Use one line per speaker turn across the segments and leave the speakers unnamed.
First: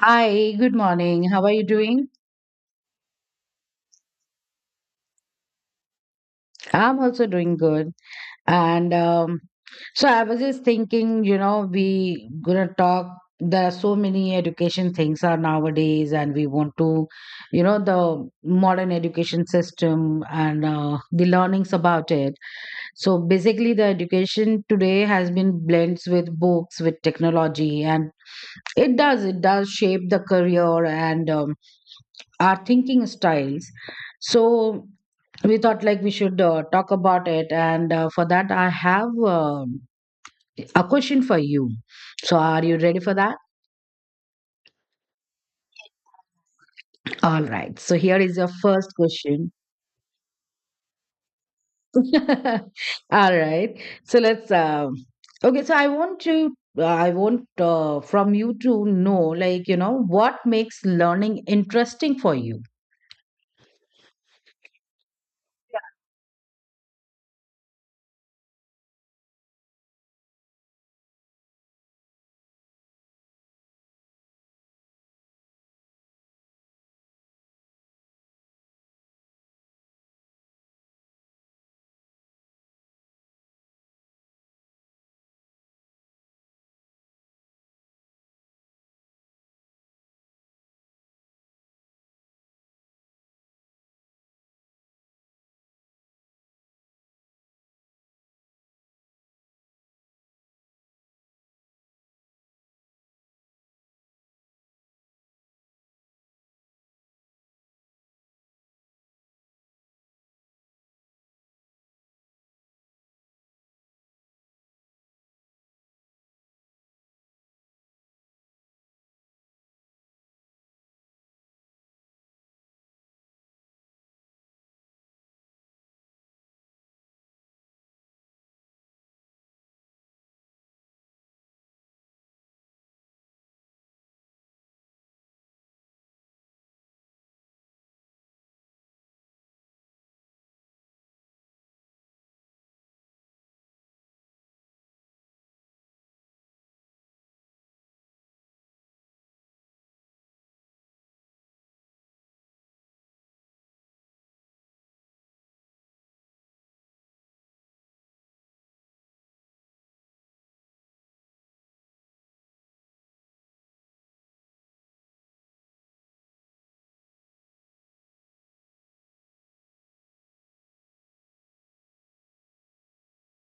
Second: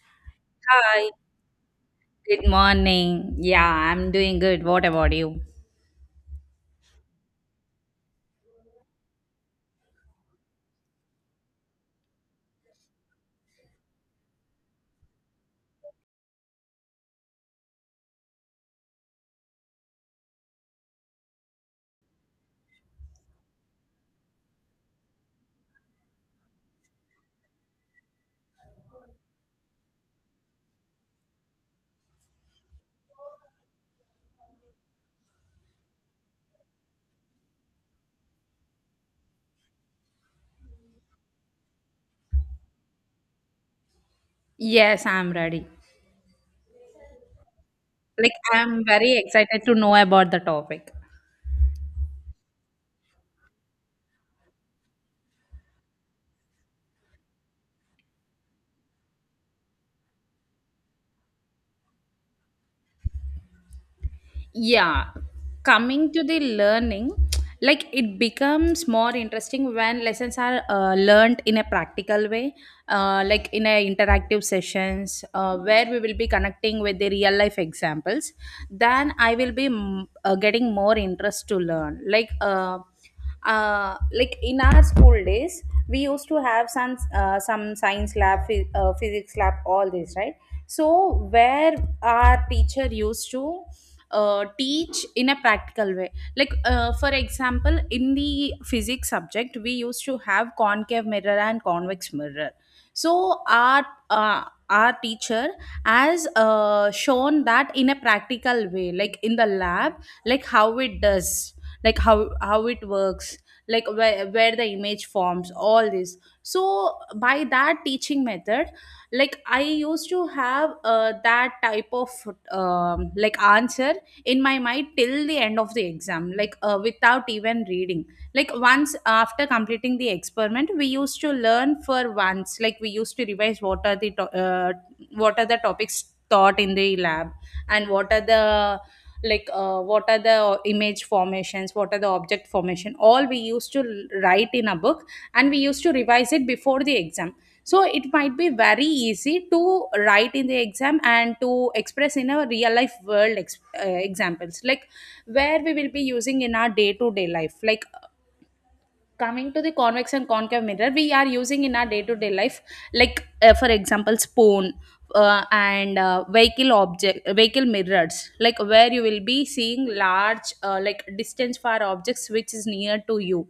Hi, good
Hi,
morning. How are you doing?
good morning. Yeah, I'm doing good. What about you?
I'm also doing good. And so I was just thinking, you know, we gonna talk. There are so many education things are nowadays, and we want to, you know, the modern education system and the learnings about it. So basically, the education today has been blends with books, with technology, and it does shape the career and our thinking styles. So we thought like we should talk about it and for that I have a question for you, so are you ready for that?
Yes, I'm ready.
All right, so here
Like,
is your
I'm
first
very
question.
excited to know about the topic.
All right, so let's okay so I want to, I want from you to know, like, you know, what makes learning interesting for you?
Yeah, Coming to the learning, like it becomes more interesting when lessons are learned in a practical way, like in a interactive sessions where we will be connecting with the real life examples. Then I will be getting more interest to learn. Like in our school days, we used to have some science lab, physics lab, all this, right? So where our teacher used to teach in a practical way, like for example in the physics subject we used to have concave mirror and convex mirror. So our teacher has shown that in a practical way, like in the lab, like how it does, like how it works, like where the image forms, all this. So by that teaching method, like I used to have that type of like answer in my mind till the end of the exam, like without even reading. Like, once after completing the experiment we used to learn for once, like we used to revise what are the what are the topics taught in the lab, and what are the, what are the image formations, what are the object formation, all we used to write in a book, and we used to revise it before the exam. So it might be very easy to write in the exam and to express in a real life world examples, like where we will be using in our day to day life. Like coming to the convex and concave mirror, we are using in our day-to-day life, like for example spoon, and vehicle object vehicle mirrors, like where you will be seeing large like distance for objects which is near to you.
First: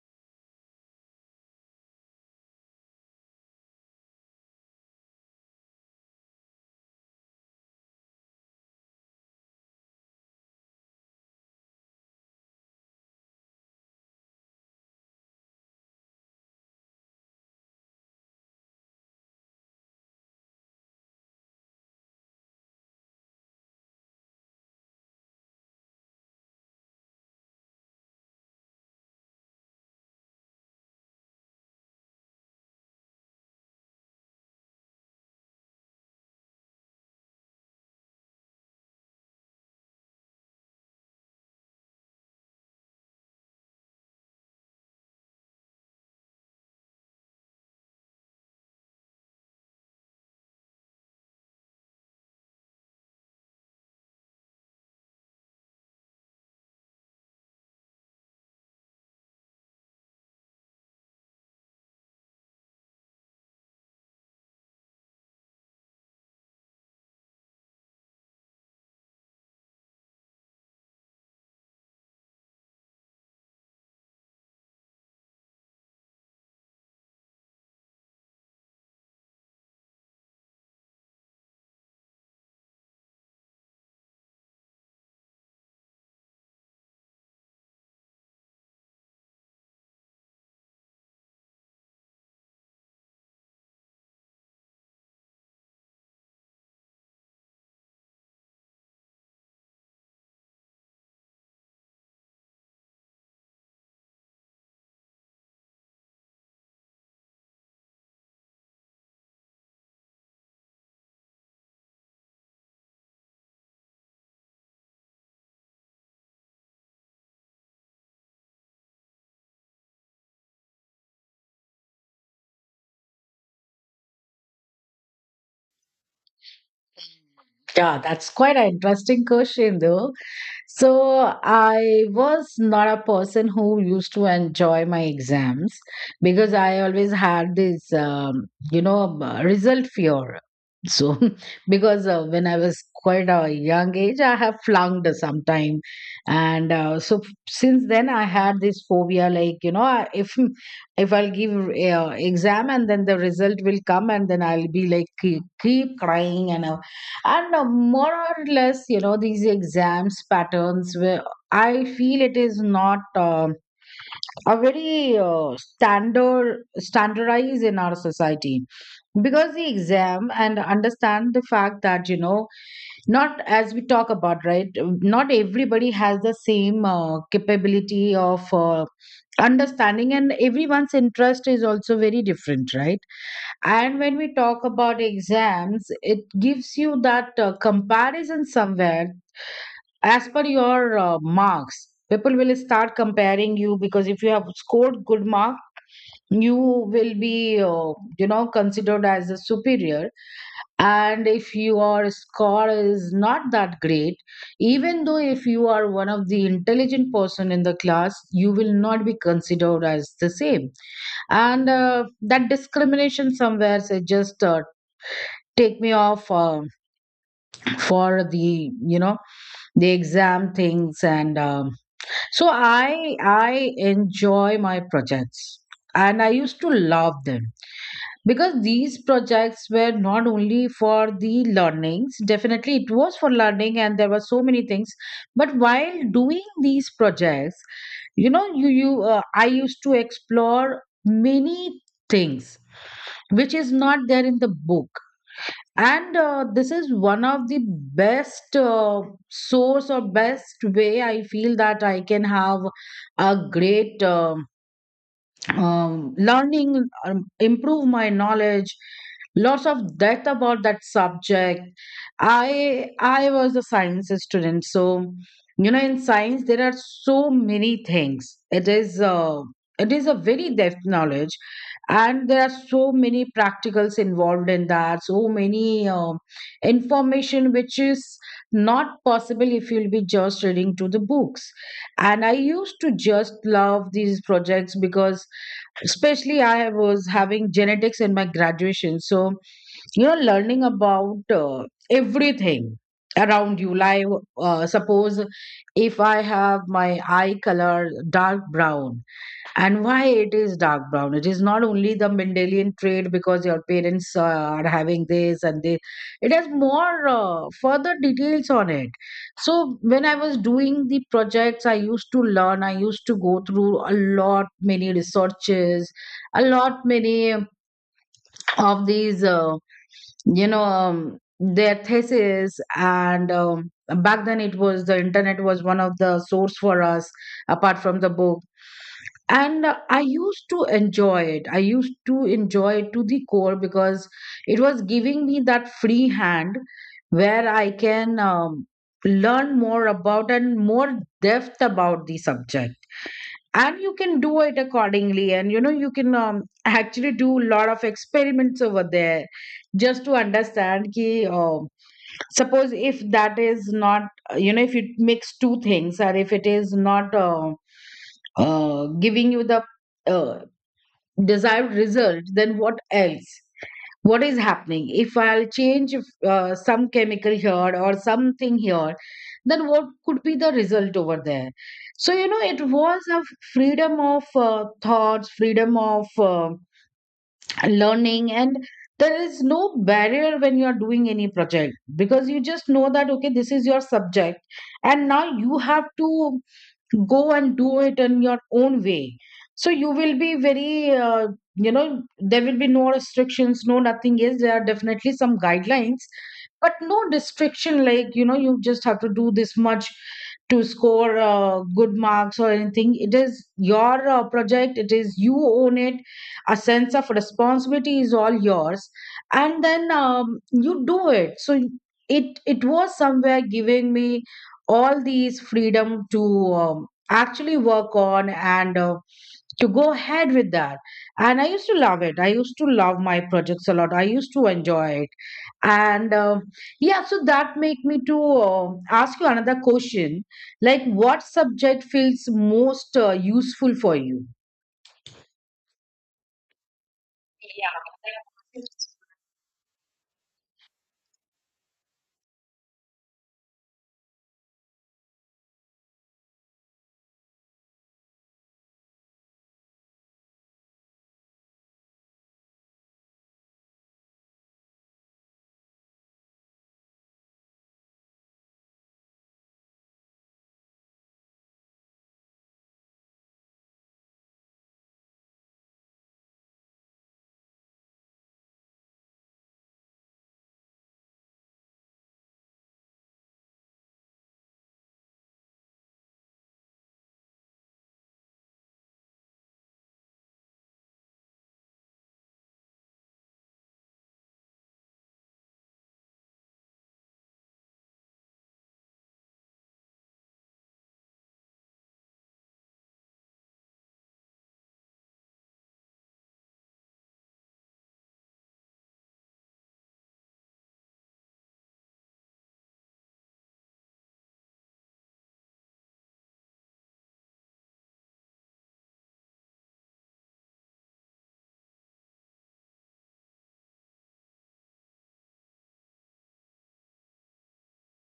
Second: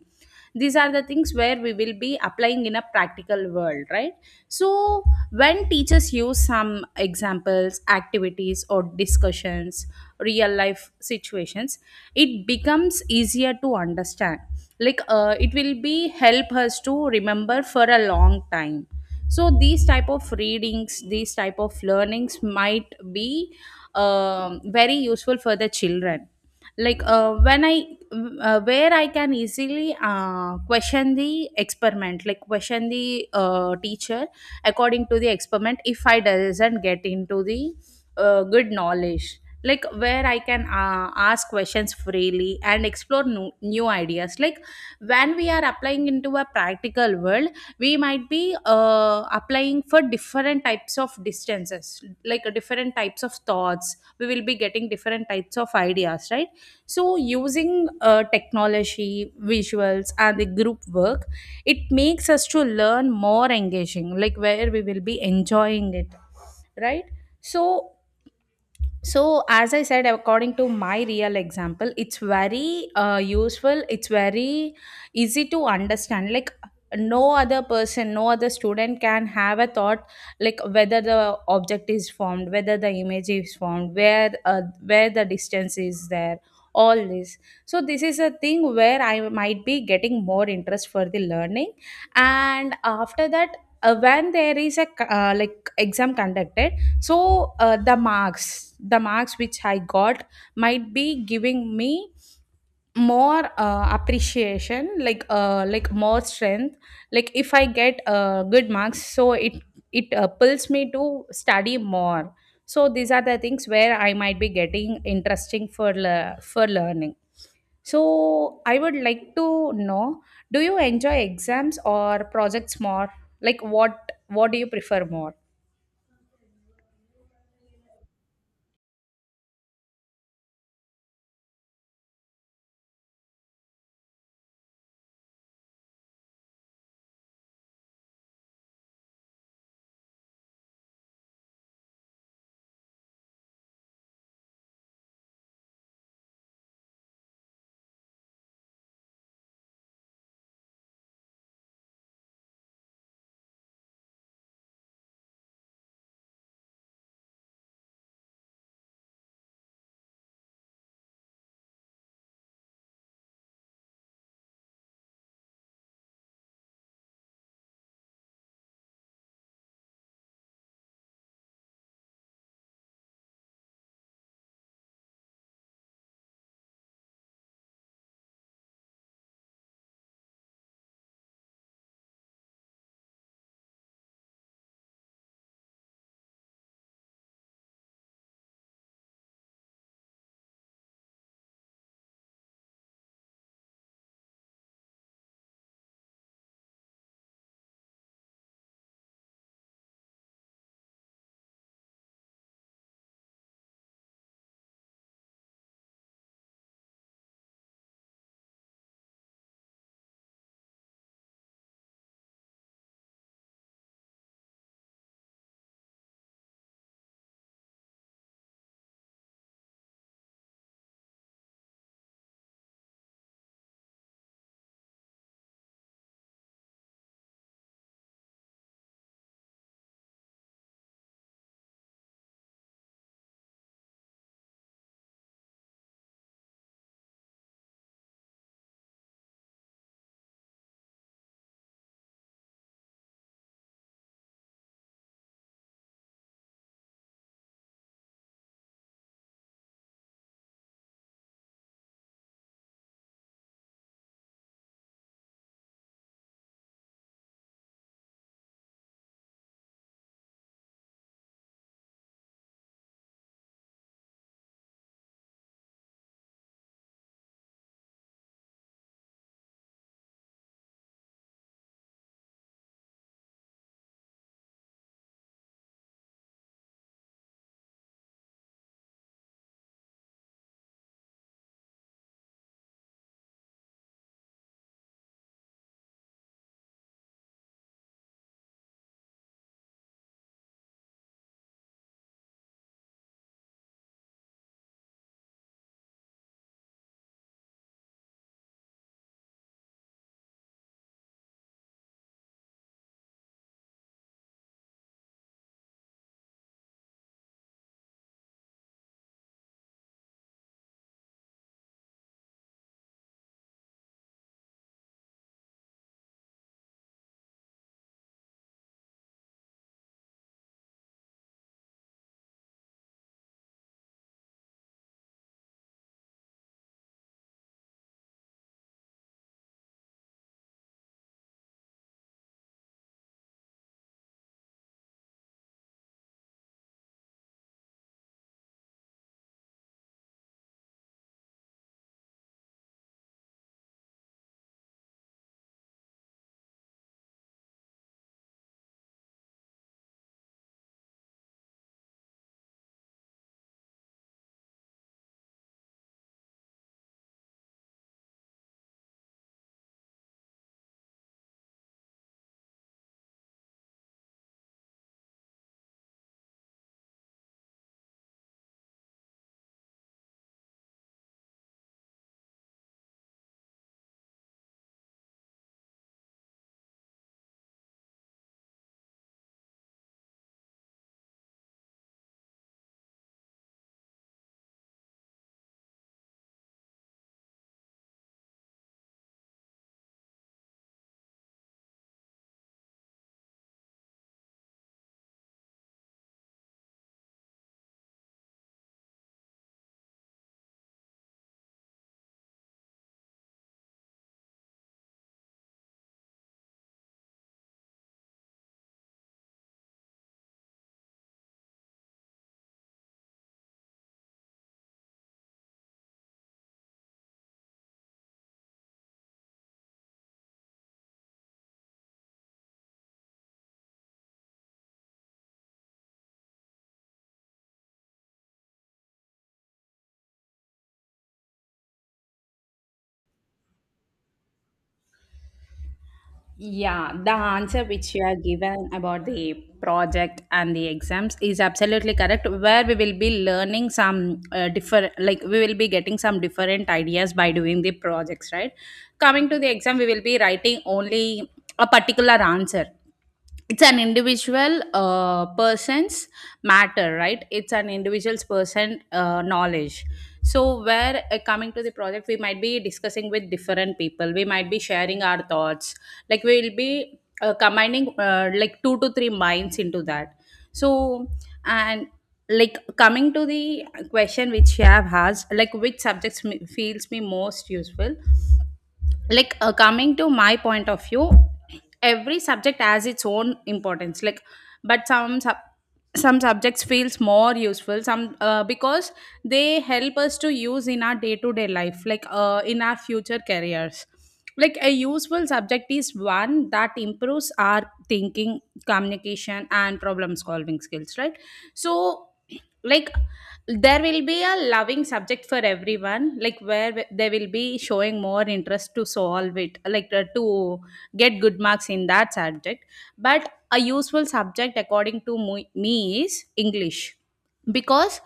These are the things where we will be applying in a practical world, right? So when teachers use some examples, activities, or discussions, real life situations, it becomes easier to understand. It will be help us to remember for a long time. So these type of readings, these type of learnings might be very useful for the children. When I where I can easily question the experiment, like question the teacher according to the experiment. If I doesn't get into the good knowledge, like where I can ask questions freely and explore new ideas. Like, when we are applying into a practical world, we might be applying for different types of distances, different types of thoughts, we will be getting different types of ideas, right? So using technology, visuals, and the group work, it makes us to learn more engaging, like where we will be enjoying it, right? So so, as I said, according to my real example, it's very useful. It's very easy to understand. Like, no other person, no other student can have a thought, like whether the object is formed, whether the image is formed, where the distance is there, all this. So, this is a thing where I might be getting more interest for the learning, and after that, when there is a like exam conducted. So the marks which I got might be giving me more appreciation, like more strength. Like if I get good marks, so it pulls me to study more. So these are the things where I might be getting interesting for for learning. So I would like to know, do you enjoy exams or projects more? Like what do you prefer more?
Yeah, that's quite an interesting question, though. So, I was not a person who used to enjoy my exams because I always had this, you know, result fear. So, because when I was quite a young age, I have flunked sometime. And so, since then, I had this phobia, like, you know, if I'll give exam and then the result will come and then I'll be like, keep crying, and more or less, you know, these exams patterns where I feel it is not are very standardized in our society. Because the exam, and understand the fact that, you know, not as we talk about, right, not everybody has the same capability of understanding, and everyone's interest is also very different, right? And when we talk about exams, it gives you that comparison somewhere. As per your marks, people will start comparing you, because if you have scored good mark, you will be, you know, considered as a superior, and if your score is not that great, even though if you are one of the intelligent person in the class, you will not be considered as the same. And that discrimination somewhere say just take me off for the, you know, the exam things and so I enjoy my projects, and I used to love them, because these projects were not only for the learnings, definitely it was for learning and there were so many things, but while doing these projects, you know, you I used to explore many things which is not there in the book. And this is one of the best source or best way I feel that I can have a great, learning, improve my knowledge, lots of depth about that subject. I was a science student, so, you know, in science there are so many things. It is it is a very depth knowledge, and there are so many practicals involved in that, so many information which is not possible if you'll be just reading to the books. And I used to just love these projects, because especially I was having genetics in my graduation. So, you know, learning about everything around you, like, suppose if I have my eye color dark brown, and why it is dark brown? It is not only the Mendelian trait because your parents are having this and they. It has more further details on it. So when I was doing the projects, I used to learn. I used to go through a lot many researches, a lot many of these, you know, their thesis and. Back then it was, the internet was one of the source for us apart from the book. And I used to enjoy it, I used to enjoy it to the core, because it was giving me that free hand where I can, learn more about and more depth about the subject, and you can do it accordingly. And, you know, you can, actually do a lot of experiments over there, just to understand ki, um suppose if that is not, you know, if you mix two things, or if it is not giving you the uh, desired result, then what else? What is happening? If I'll change some chemical here or something here, then what could be the result over there? So, you know, it was a freedom of thoughts, freedom of learning, and there is no barrier when you are doing any project, because you just know that, okay, this is your subject, and now you have to go and do it in your own way. So you will be very, you know, there will be no restrictions, no nothing. Yes, there are definitely some guidelines, but no restriction, like, you know, you just have to do this much to score good marks or anything. It is your project, it is you own it, a sense of responsibility is all yours, and then, you do it. So it was somewhere giving me all these freedom to, um, actually work on and to go ahead with that. And I used to love it. I used to love my projects a lot. I used to enjoy it. And yeah, so that make me to ask you another question. Like, what subject feels most useful for you?
Yeah, the answer which you have given about the project and the exams is absolutely correct. Where we will be learning some different, like we will be getting some different ideas by doing the projects, right? Coming to the exam, we will be writing only a particular answer. It's an individual person's matter, right? It's an individual's person knowledge. So where coming to the project, we might be discussing with different people, we might be sharing our thoughts, like we will be combining like two to three minds into that. So and like coming to the question which you have asked, like which subjects feels me most useful. Like coming to my point of view, every subject has its own importance. Like, but some subjects feels more useful, some because they help us to use in our day to day life, like in our future careers. Like a useful subject is one that improves our thinking, communication, and problem solving skills, right? So, like, there will be a loving subject for everyone, like where they will be showing more interest to solve it, to get good marks in that subject. But a useful subject according to me is English, because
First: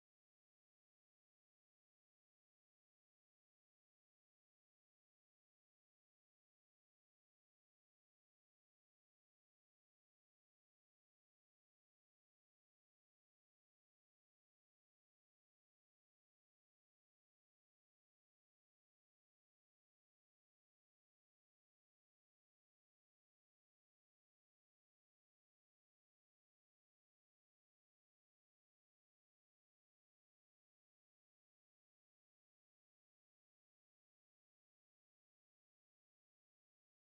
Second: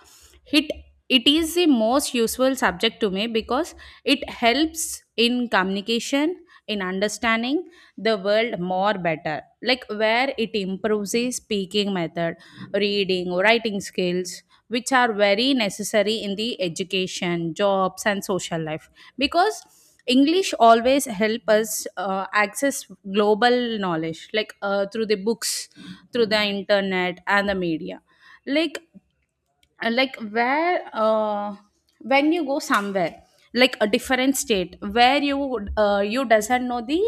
it it is the most useful subject to me, because it helps in communication, in understanding the world more better, like where it improves the speaking method, reading, writing skills, which are very necessary in the education, jobs, and social life. Because English always help us access global knowledge, like through the books, through the internet, and the media. Like like where When you go somewhere, like a different state where you would, you doesn't know the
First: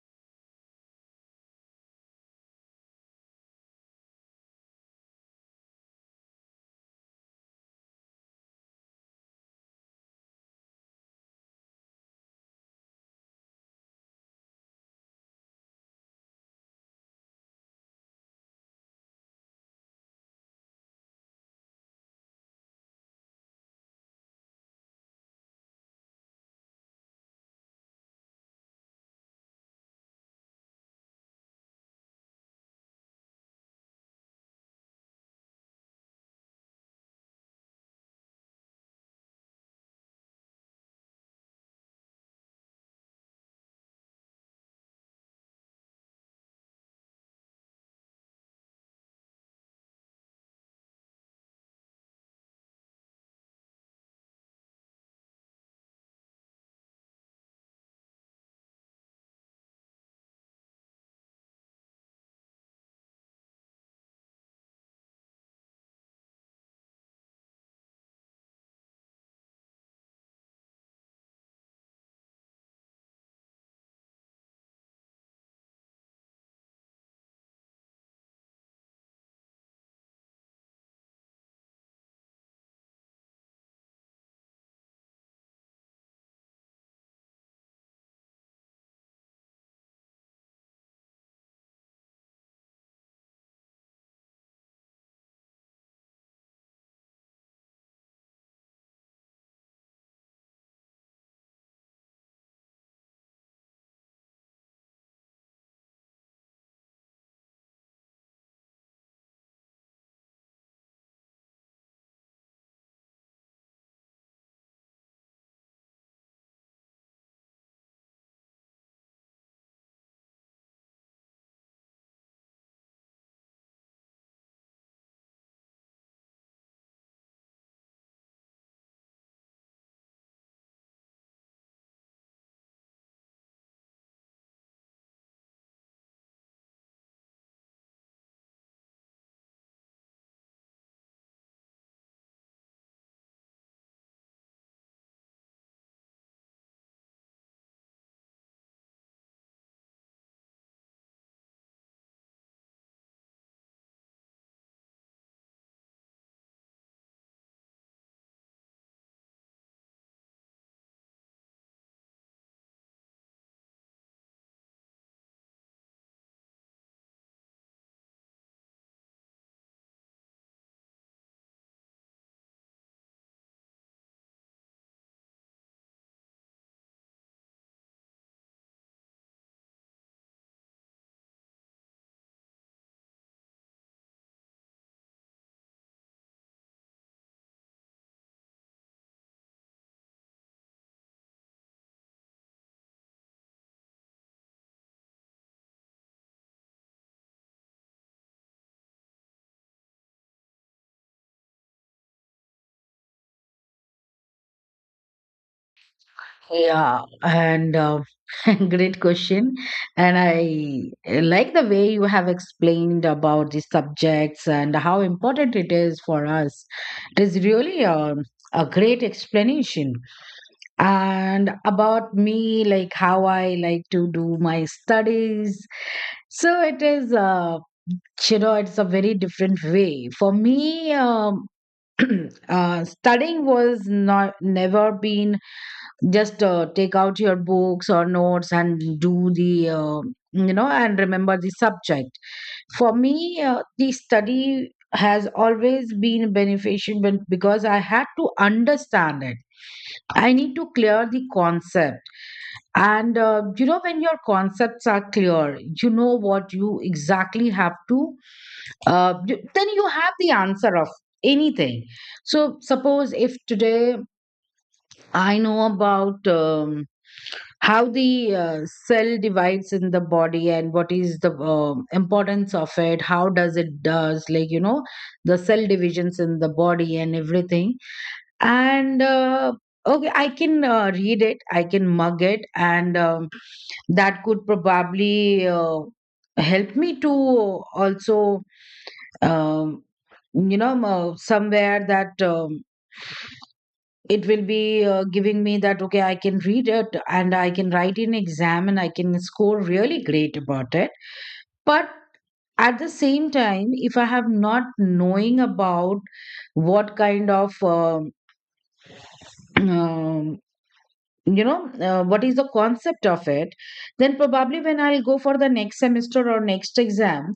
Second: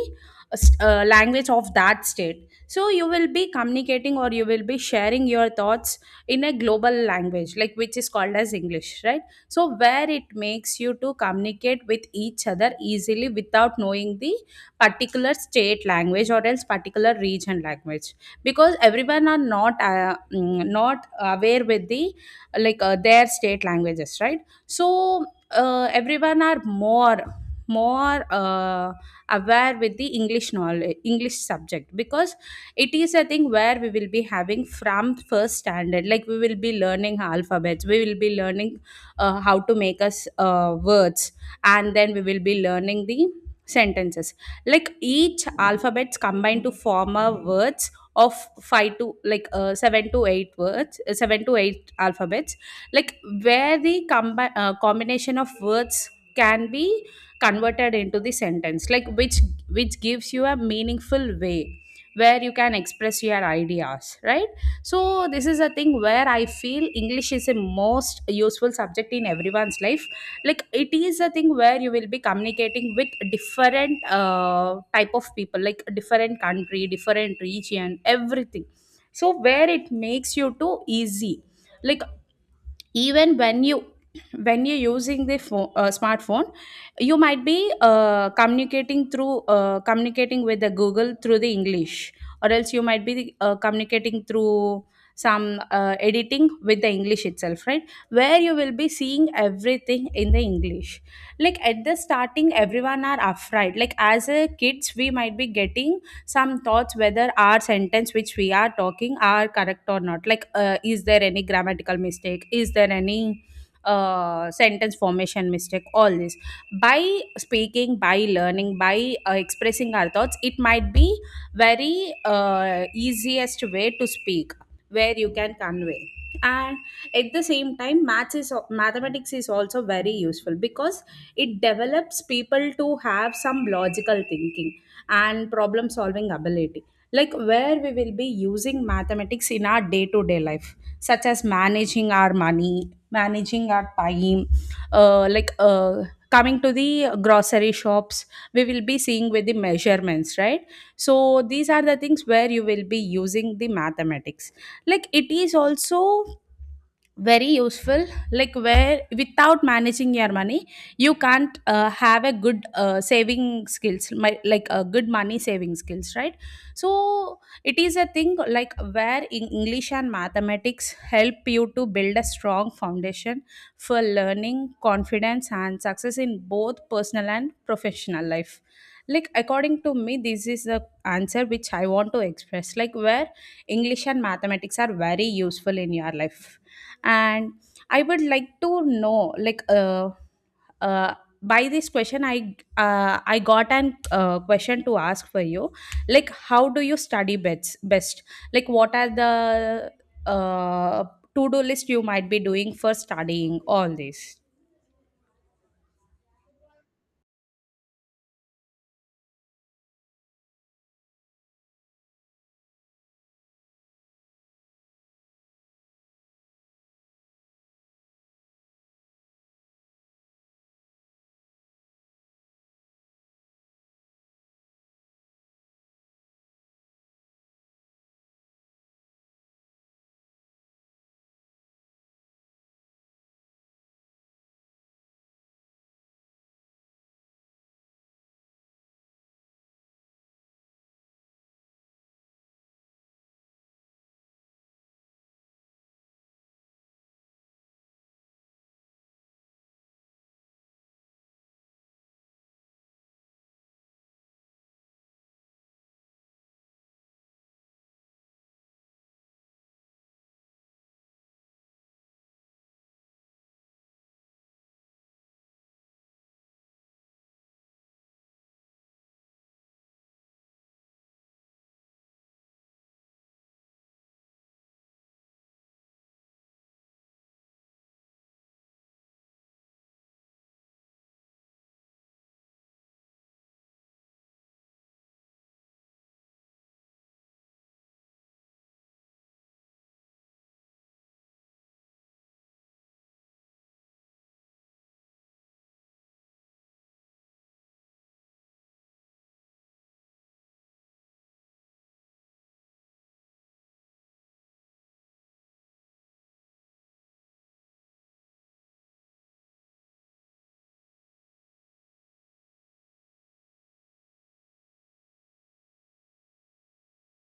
language of that state, so you will be communicating or you will be sharing your thoughts in a global language, like which is called as English, right? So where it makes you to communicate with each other easily without knowing the particular state language or else particular region language, because everyone are not not aware with the their state languages, right? So everyone are more aware with the English knowledge, English subject, because it is a thing where we will be having from first standard. Like we will be learning alphabets, we will be learning how to make us words, and then we will be learning the sentences, like each alphabets combined to form a words of 5 to 7 to 8 words alphabets, 7 to 8 alphabets, like where the combination of words can be converted into the sentence, like which gives you a meaningful way where you can express your ideas, right? So this is a thing where I feel English is a most useful subject in everyone's life. Like it is a thing where you will be communicating with different type of people, like different country, different region, everything. So where it makes you too easy, like even when you, when you're using the phone, smartphone, you might be communicating with the Google through the English, or else you might be communicating through some editing with the English itself, right? Where you will be seeing everything in the English. Like at the starting, everyone are afraid, like as a kids we might be getting some thoughts whether our sentence which we are talking are correct or not, is there any grammatical mistake, is there any sentence formation mistake, all this. By speaking, by learning, by expressing our thoughts, it might be very easiest way to speak where you can convey. And at the same time maths is mathematics is also very useful, because it develops people to have some logical thinking and problem solving ability, like where we will be using mathematics in our day to day life, such as managing our money, managing our time, uh, like uh, coming to the grocery shops, we will be seeing with the measurements, right? So these are the things where you will be using the mathematics. Like it is also very useful, like where without managing your money, you can't have a good saving skills my, like a good money saving skills, right? So it is a thing like where in english and mathematics help you to build a strong foundation for learning, confidence, and success in both personal and professional life. Like according to me, this is the answer which I want to express, like where English and mathematics are very useful in your life. And I would like to know, uh, by this question I got an question to ask for you. Like how do you study best? Like what are the uh, to do list you might be doing for studying, all this?
Yeah, and great question. And I like the way you have explained about the subjects and how important it is for us. It is really a great explanation. And about me, like how I like to do my studies. So it is, you know, it's a very different way. For me, studying was not never been just take out your books or notes and do the, you know, and remember the subject. For me, the study has always been beneficial because I had to understand it, I need to clear the concept. And, you know, when your concepts are clear, you know what you exactly have to, then you have the answer of anything. So suppose if today I know about, how the, cell divides in the body and what is the importance of it, how does it does, like, you know, the cell divisions in the body and everything. And okay, I can read it, I can mug it, and, that could probably help me to also, um, you know, somewhere that, it will be giving me that, okay, I can read it and I can write an exam and I can score really great about it. But at the same time, if I have not knowing about what kind of, you know, what is the concept of it, then probably when I'll go for the next semester or next exam,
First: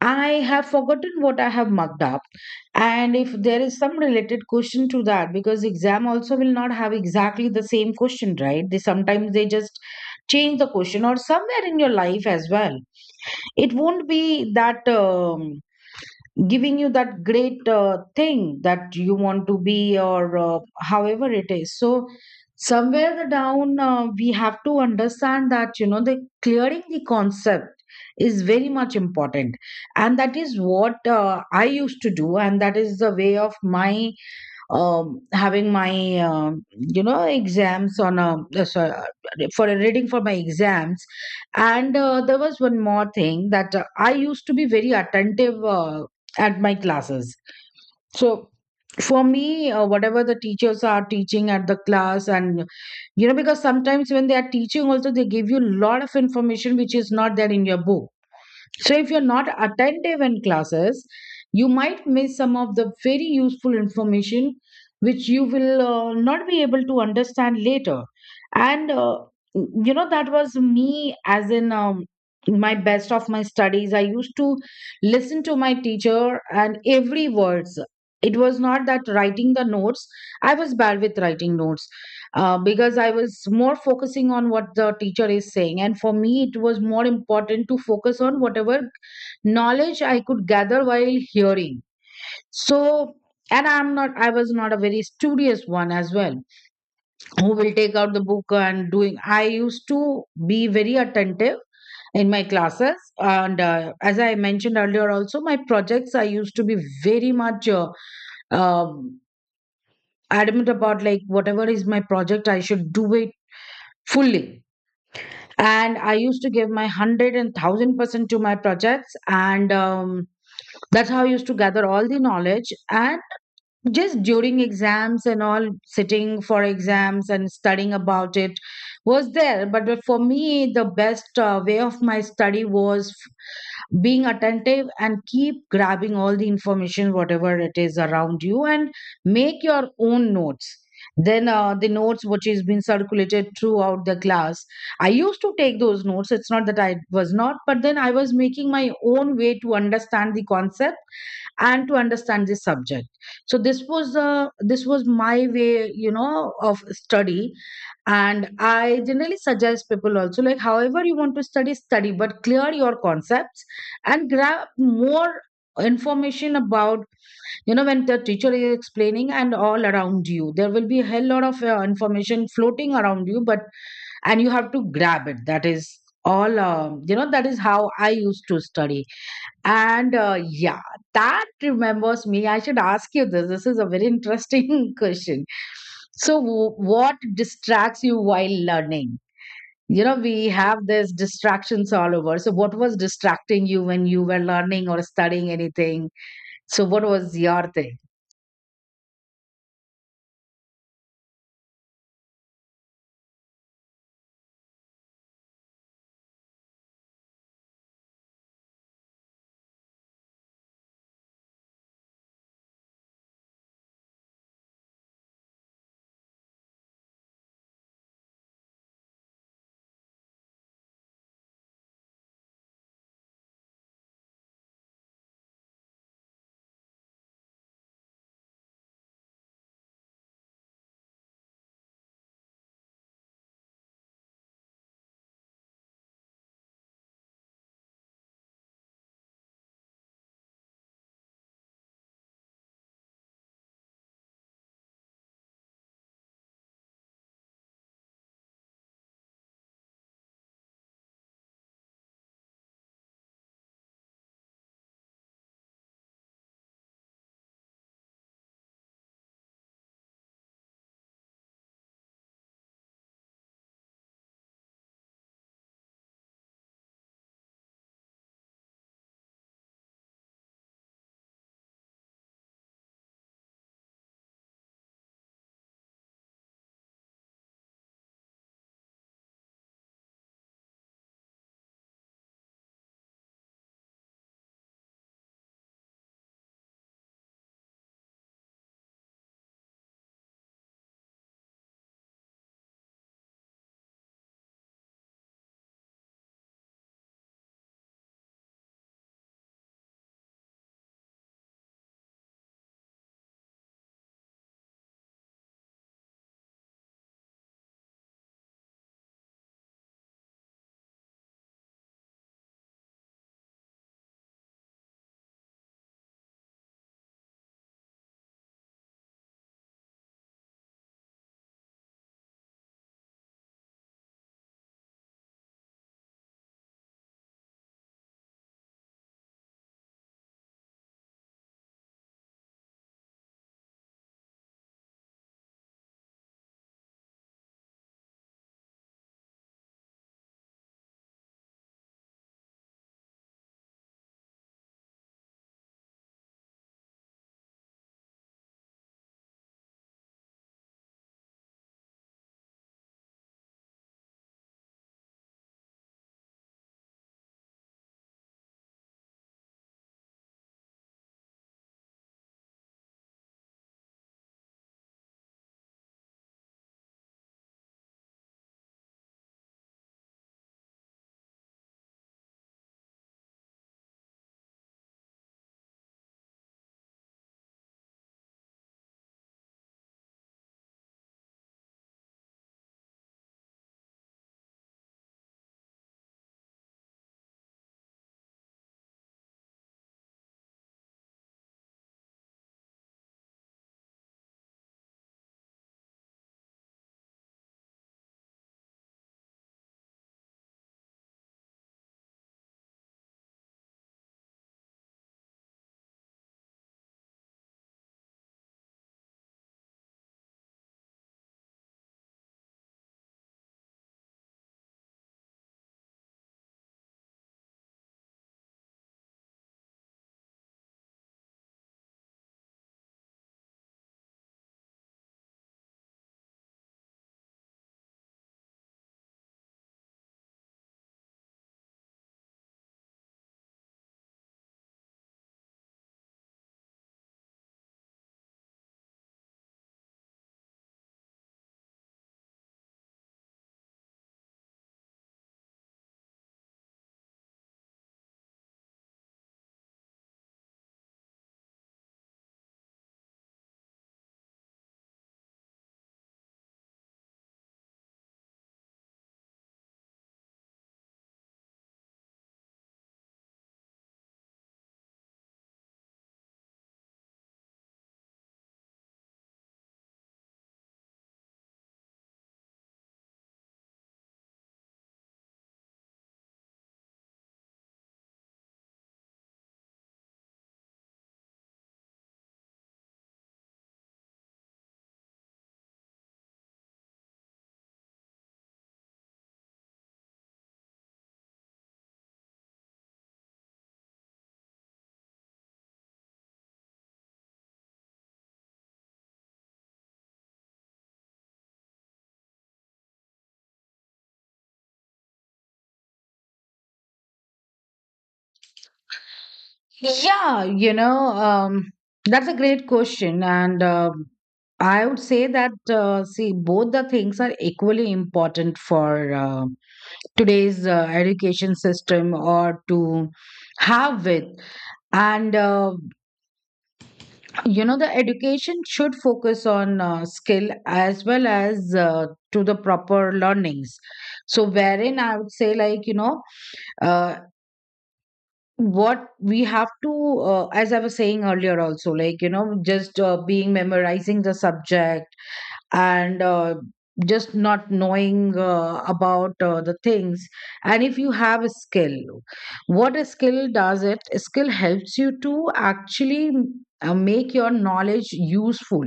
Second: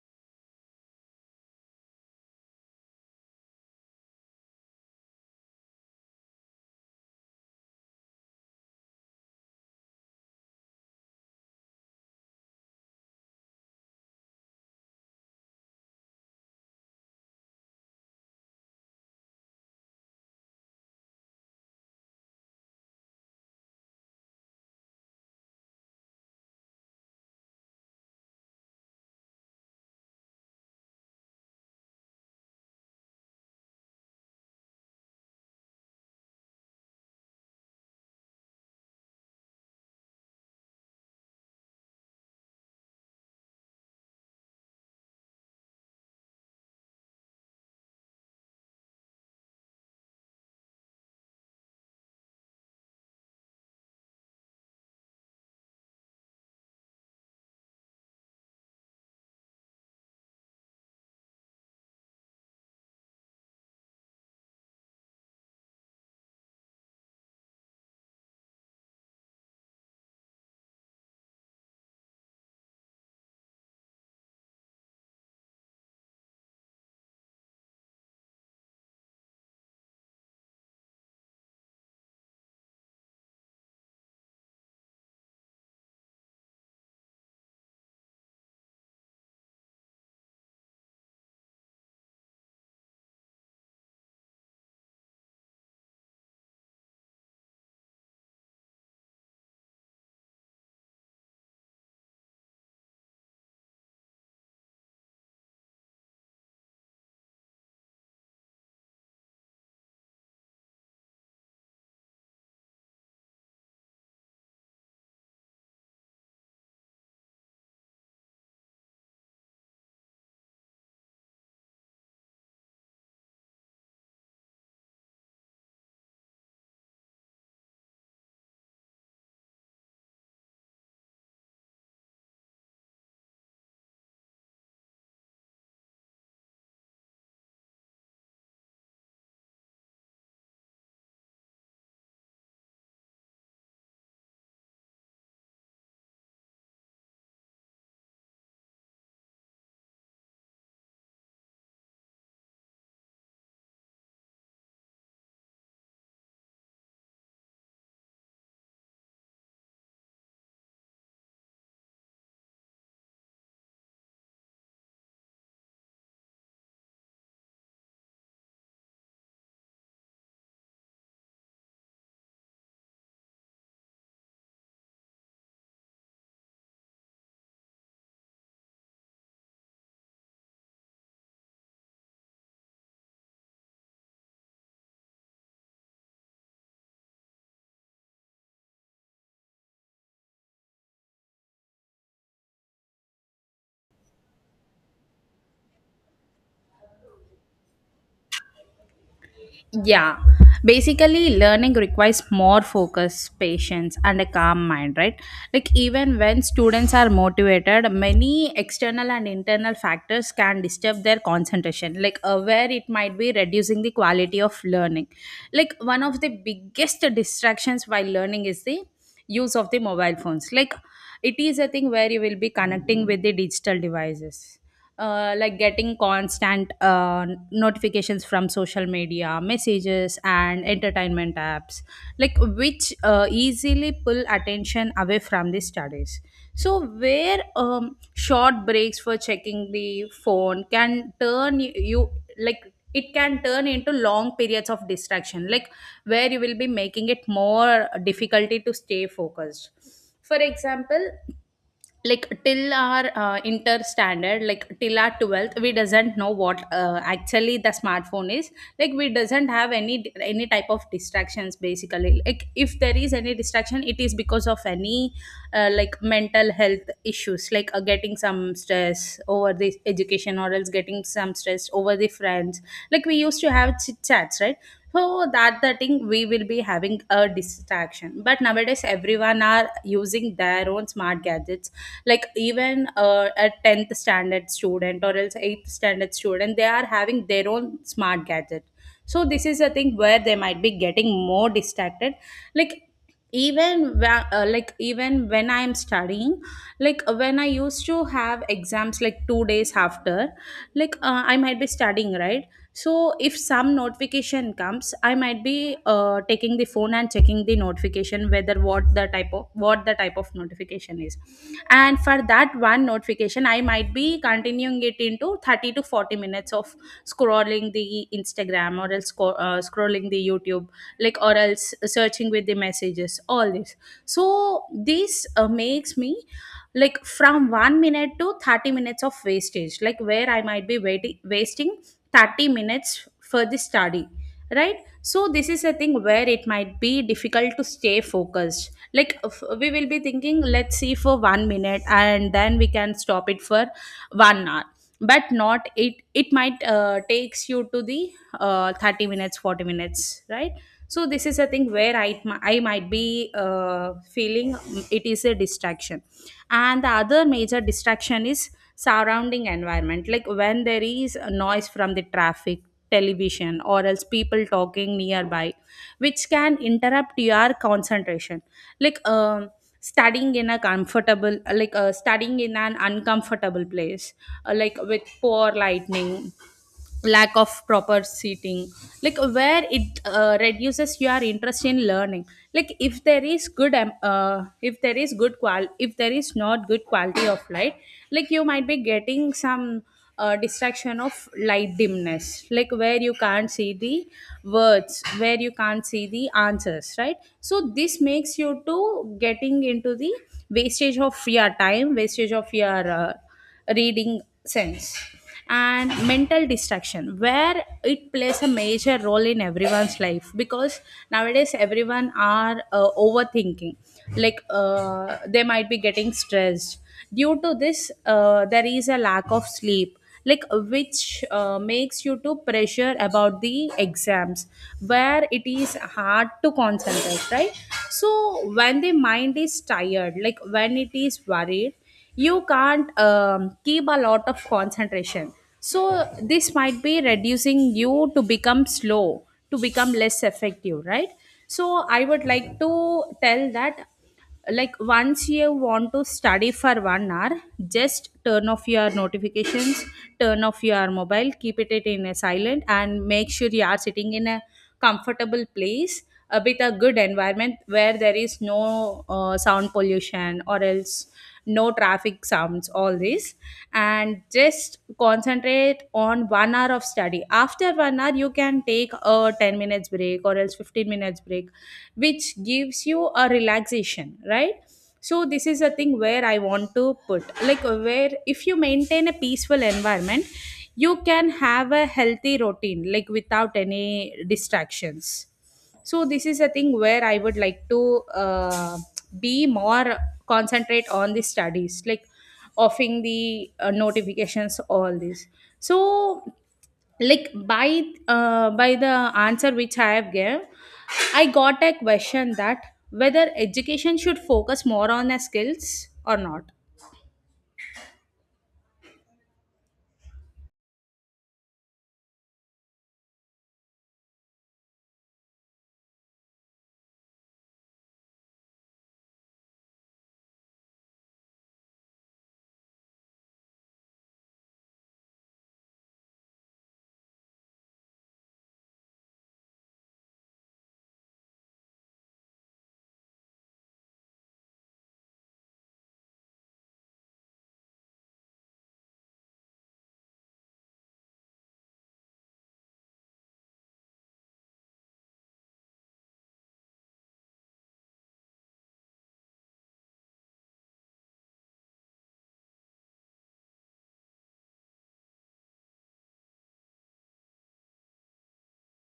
I have forgotten what I have mugged up. And if there is some related question to that, because exam also will not have exactly the same question, right, they sometimes they just change the question, or somewhere in your life as well, it won't be that, giving you that great thing that you want to be, or however it is. So somewhere the down, we have to understand that, you know, the clearing the concept is very much important. And that is what I used to do, and that is the way of my, having my, you know, exams on a, sorry, for a reading for my exams. And there was one more thing that I used to be very attentive at my classes. So for me, whatever the teachers are teaching at the class, and, you know, because sometimes when they are teaching also, they give you a lot of information which is not there in your book. So, if you're not attentive in classes, you might miss some of the very useful information which you will not be able to understand later. And, you know, that was me as in, my best of my studies. I used to listen to my teacher and every words. It was not that writing the notes. I was bad with writing notes, because I was more focusing on what the teacher is saying. And for me, it was more important to focus on whatever knowledge I could gather while hearing. So, and I was not a very studious one as well, who will take out the book and doing. I used to be very attentive in my classes. And as I mentioned earlier, also, my projects, I used to be very much um, adamant about, like, whatever is my project, I should do it fully, and I used to give my 100% to my projects. And that's how I used to gather all the knowledge. And just during exams and all, sitting for exams and studying about it was there, but for me the best way of my study was being attentive and keep grabbing all the information, whatever it is around you, and make your own notes. Then the notes which is been circulated throughout the class, I used to take those notes. It's not that I was not, but then I was making my own way to understand the concept and to understand this subject. So this was my way, you know, of study. And I generally suggest people also, like, however you want to study, study, but clear your concepts and grab more information about, you know, when the teacher is explaining. And all around you there will be a hell lot of information floating around you, but, and you have to grab it. That is all. You know, that is how I used to study. And yeah, that remembers me. I should ask you this. This is a very interesting question. So, what distracts you while learning? You know, we have these distractions all over. So, what was distracting you when you were learning or studying anything? So, what was your thing?
Yeah, basically, learning requires more focus, patience, and a calm mind, right? Even when students are motivated, many external and internal factors can disturb their concentration, where it might be reducing the quality of learning. One of the biggest distractions while learning is the use of the mobile phones. It is a thing where you will be connecting with the digital devices like getting constant notifications from social media messages and entertainment apps like which easily pull attention away from the studies so where short breaks for checking the phone can turn you. Like, it can turn into long periods of distraction, like where you will be making it more difficulty to stay focused. For example, like till our inter standard, like till our 12th we doesn't know what actually the smartphone is. Like, we doesn't have any type of distractions, basically. Like, if there is any distraction, it is because of any like mental health issues, like getting some stress over the education or else getting some stress over the friends. Like, we used to have chit chats, right? So that the thing, we will be having a distraction. But nowadays everyone are using their own smart gadgets. Like, even a 10th standard student or else 8th standard student, they are having their own smart gadget. So this is a thing where they might be getting more distracted. like even like even when I am studying, like when I used to have exams like 2 days after, like I might be studying, right? So if some notification comes, I might be taking the phone and checking the notification whether what the type of notification is. And for that one notification, I might be continuing it into 30 to 40 minutes of scrolling the Instagram or else scrolling the YouTube, like, or else searching with the messages, all this. So this makes me, like, from 1 minute to 30 minutes of wastage, like where I might be waiting wasting 30 minutes for the study, right? So this is a thing where it might be difficult to stay focused. Like, we will be thinking let's see for 1 minute and then we can stop it for 1 hour. But not, it might takes you to the 30 minutes, 40 minutes, right? So this is a thing where I might be uh, feeling it is a distraction. And the other major distraction is surrounding environment, like when there is a noise from the traffic, television, or else people talking nearby, which can interrupt your concentration. like um studying in a comfortable like studying in an uncomfortable place, like with poor lightning, lack of proper seating, like where it reduces your interest in learning. Like, if there is good if there is good qual if there is not good quality of light, like you might be getting some distraction of light dimness, like where you can't see the words, where you can't see the answers, right? So this makes you to getting into the wastage of your time, wastage of your reading sense. And mental distraction, where it plays a major role in everyone's life, because nowadays everyone are overthinking. Like, they might be getting stressed. Due to this, there is a lack of sleep, like which makes you to pressure about the exams, where it is hard to concentrate, right? So when the mind is tired, like when it is worried, you can't keep a lot of concentration. So this might be reducing you to become slow, to become less effective, right? So I would like to tell that, like, once you want to study for 1 hour, just turn off your notifications, turn off your mobile, keep it in a silent, and make sure you are sitting in a comfortable place, with a good environment where there is no sound pollution or else no traffic sounds, all this. And just concentrate on 1 hour of study. After 1 hour, you can take a 10 minutes break or else 15 minutes break, which gives you a relaxation, right? So this is a thing where I want to put, like, where if you maintain a peaceful environment, you can have a healthy routine, like without any distractions. So this is a thing where I would like to uh, be more concentrate on the studies, like offing the notifications, all this. So, like, by the answer which I have gave, I got a question that whether education should focus more on the skills or not.
Yeah, you know, that's a great question. And I would say that, see, both the things are equally important for today's education system or to have with. And, you know, the education should focus on skill as well as to the proper learnings. So, wherein I would say, like, you know, uh. what we have to as I was saying earlier also, like, you know, just being memorizing the subject and just not knowing about the things. And if you have a skill, what a skill does, it, a skill helps you to actually make your knowledge useful.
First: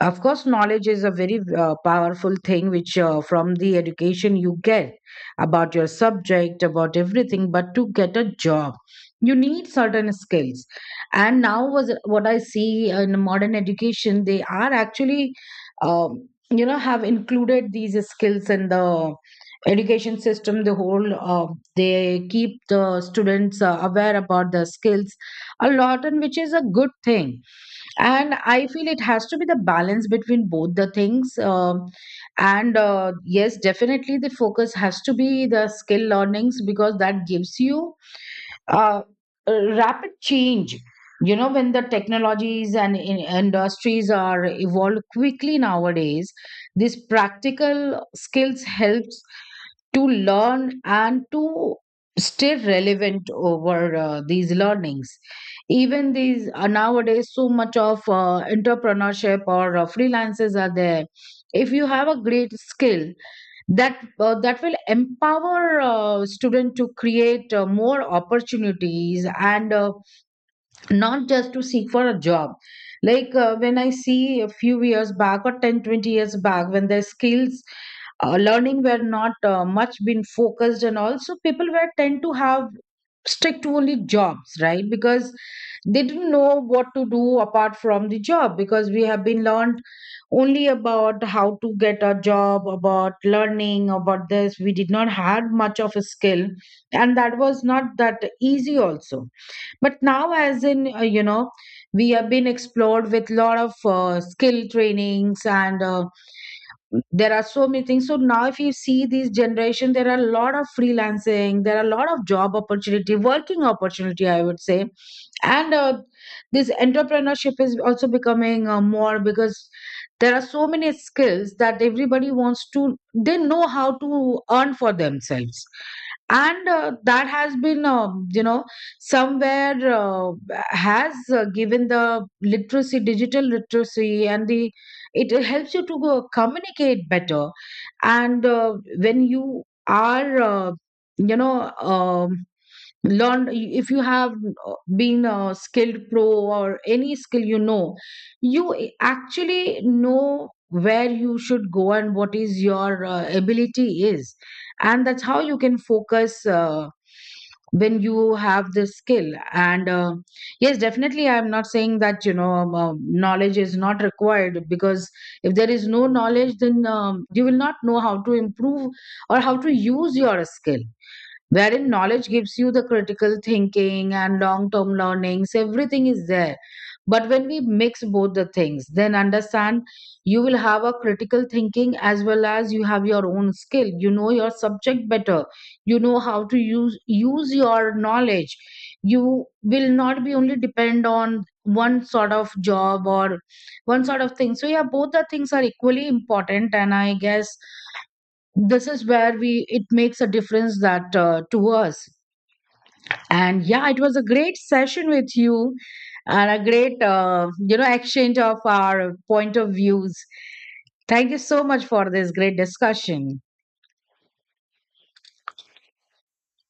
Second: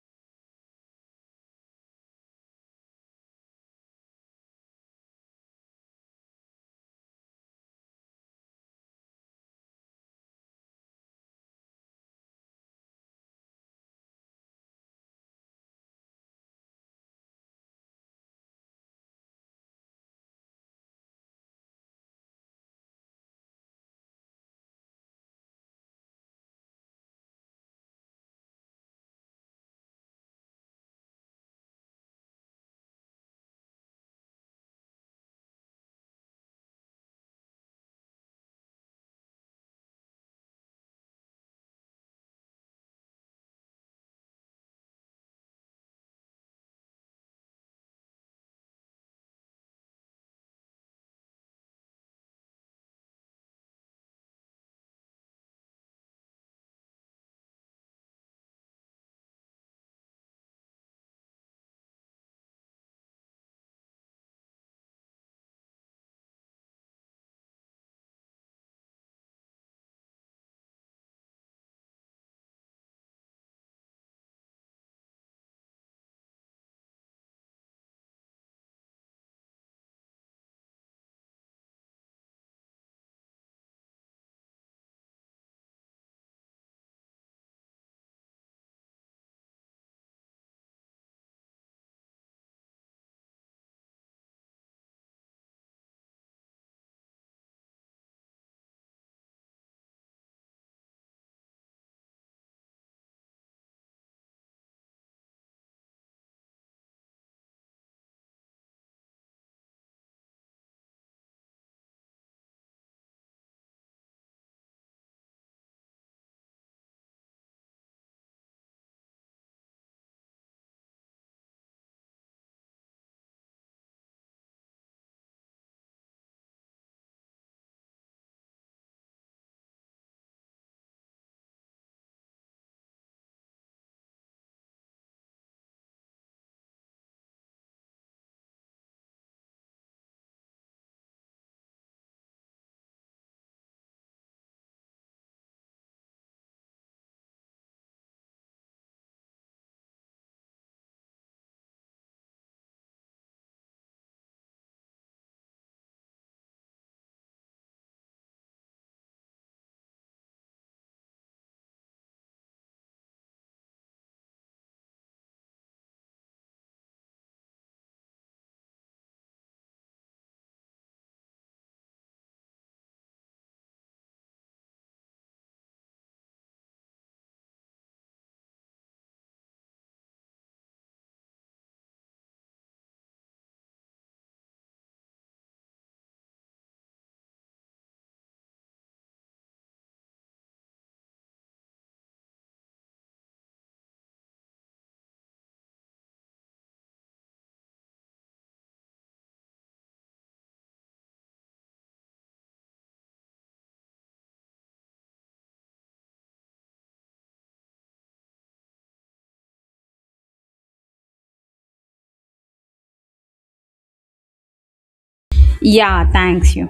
Of course, knowledge is a very powerful thing, which from the education you get about your subject, about everything. But to get a job, you need certain skills. And now, was what I see in modern education, they are actually, you know, have included these skills in the education system. The whole they keep the students aware about the skills a lot, and which is a good thing. And I feel it has to be the balance between both the things. And Yes, definitely, the focus has to be the skill learnings, because that gives you uh, rapid change. You know, when the technologies and in industries are evolved quickly nowadays, this practical skills helps to learn and to stay relevant over these learnings. Even these nowadays, so much of entrepreneurship or freelancers are there. If you have a great skill, that will empower student to create more opportunities, and not just to seek for a job. Like, when I see a few years back or 10, 20 years back, when their skills learning were not much been focused, and also people were tend to have stick to only jobs, right? Because they didn't know what to do apart from the job, because we have been learned only about how to get a job, about learning about this. We did not have much of a skill, and that was not that easy also. But now, as in, you know, we have been explored with lot of skill trainings, and there are so many things. So now, if you see this generation, there are a lot of freelancing, there are a lot of job opportunity, working opportunity, I would say. And this entrepreneurship is also becoming more, because there are so many skills that everybody wants to, they know how to earn for themselves. And that has been, you know, somewhere has given the literacy, digital literacy, and the it helps you to go communicate better. And when you are you know, learned, if you have been a skilled pro or any skill, you know, you actually know where you should go and what is your ability is. And that's how you can focus when you have this skill. And yes, definitely, I'm not saying that, you know, knowledge is not required, because if there is no knowledge, then you will not know how to improve or how to use your skill. Wherein knowledge gives you the critical thinking and long term learnings, everything is there. But when we mix both the things, then understand, you will have a critical thinking as well as you have your own skill, you know your subject better, you know how to use your knowledge. You will not be only depend on one sort of job or one sort of thing. So yeah, both the things are equally important, and I guess this is where we, it makes a difference, that to us. And yeah, it was a great session with you, and a great you know, exchange of our point of views. Thank you so much for this great discussion.
Yeah, thanks you.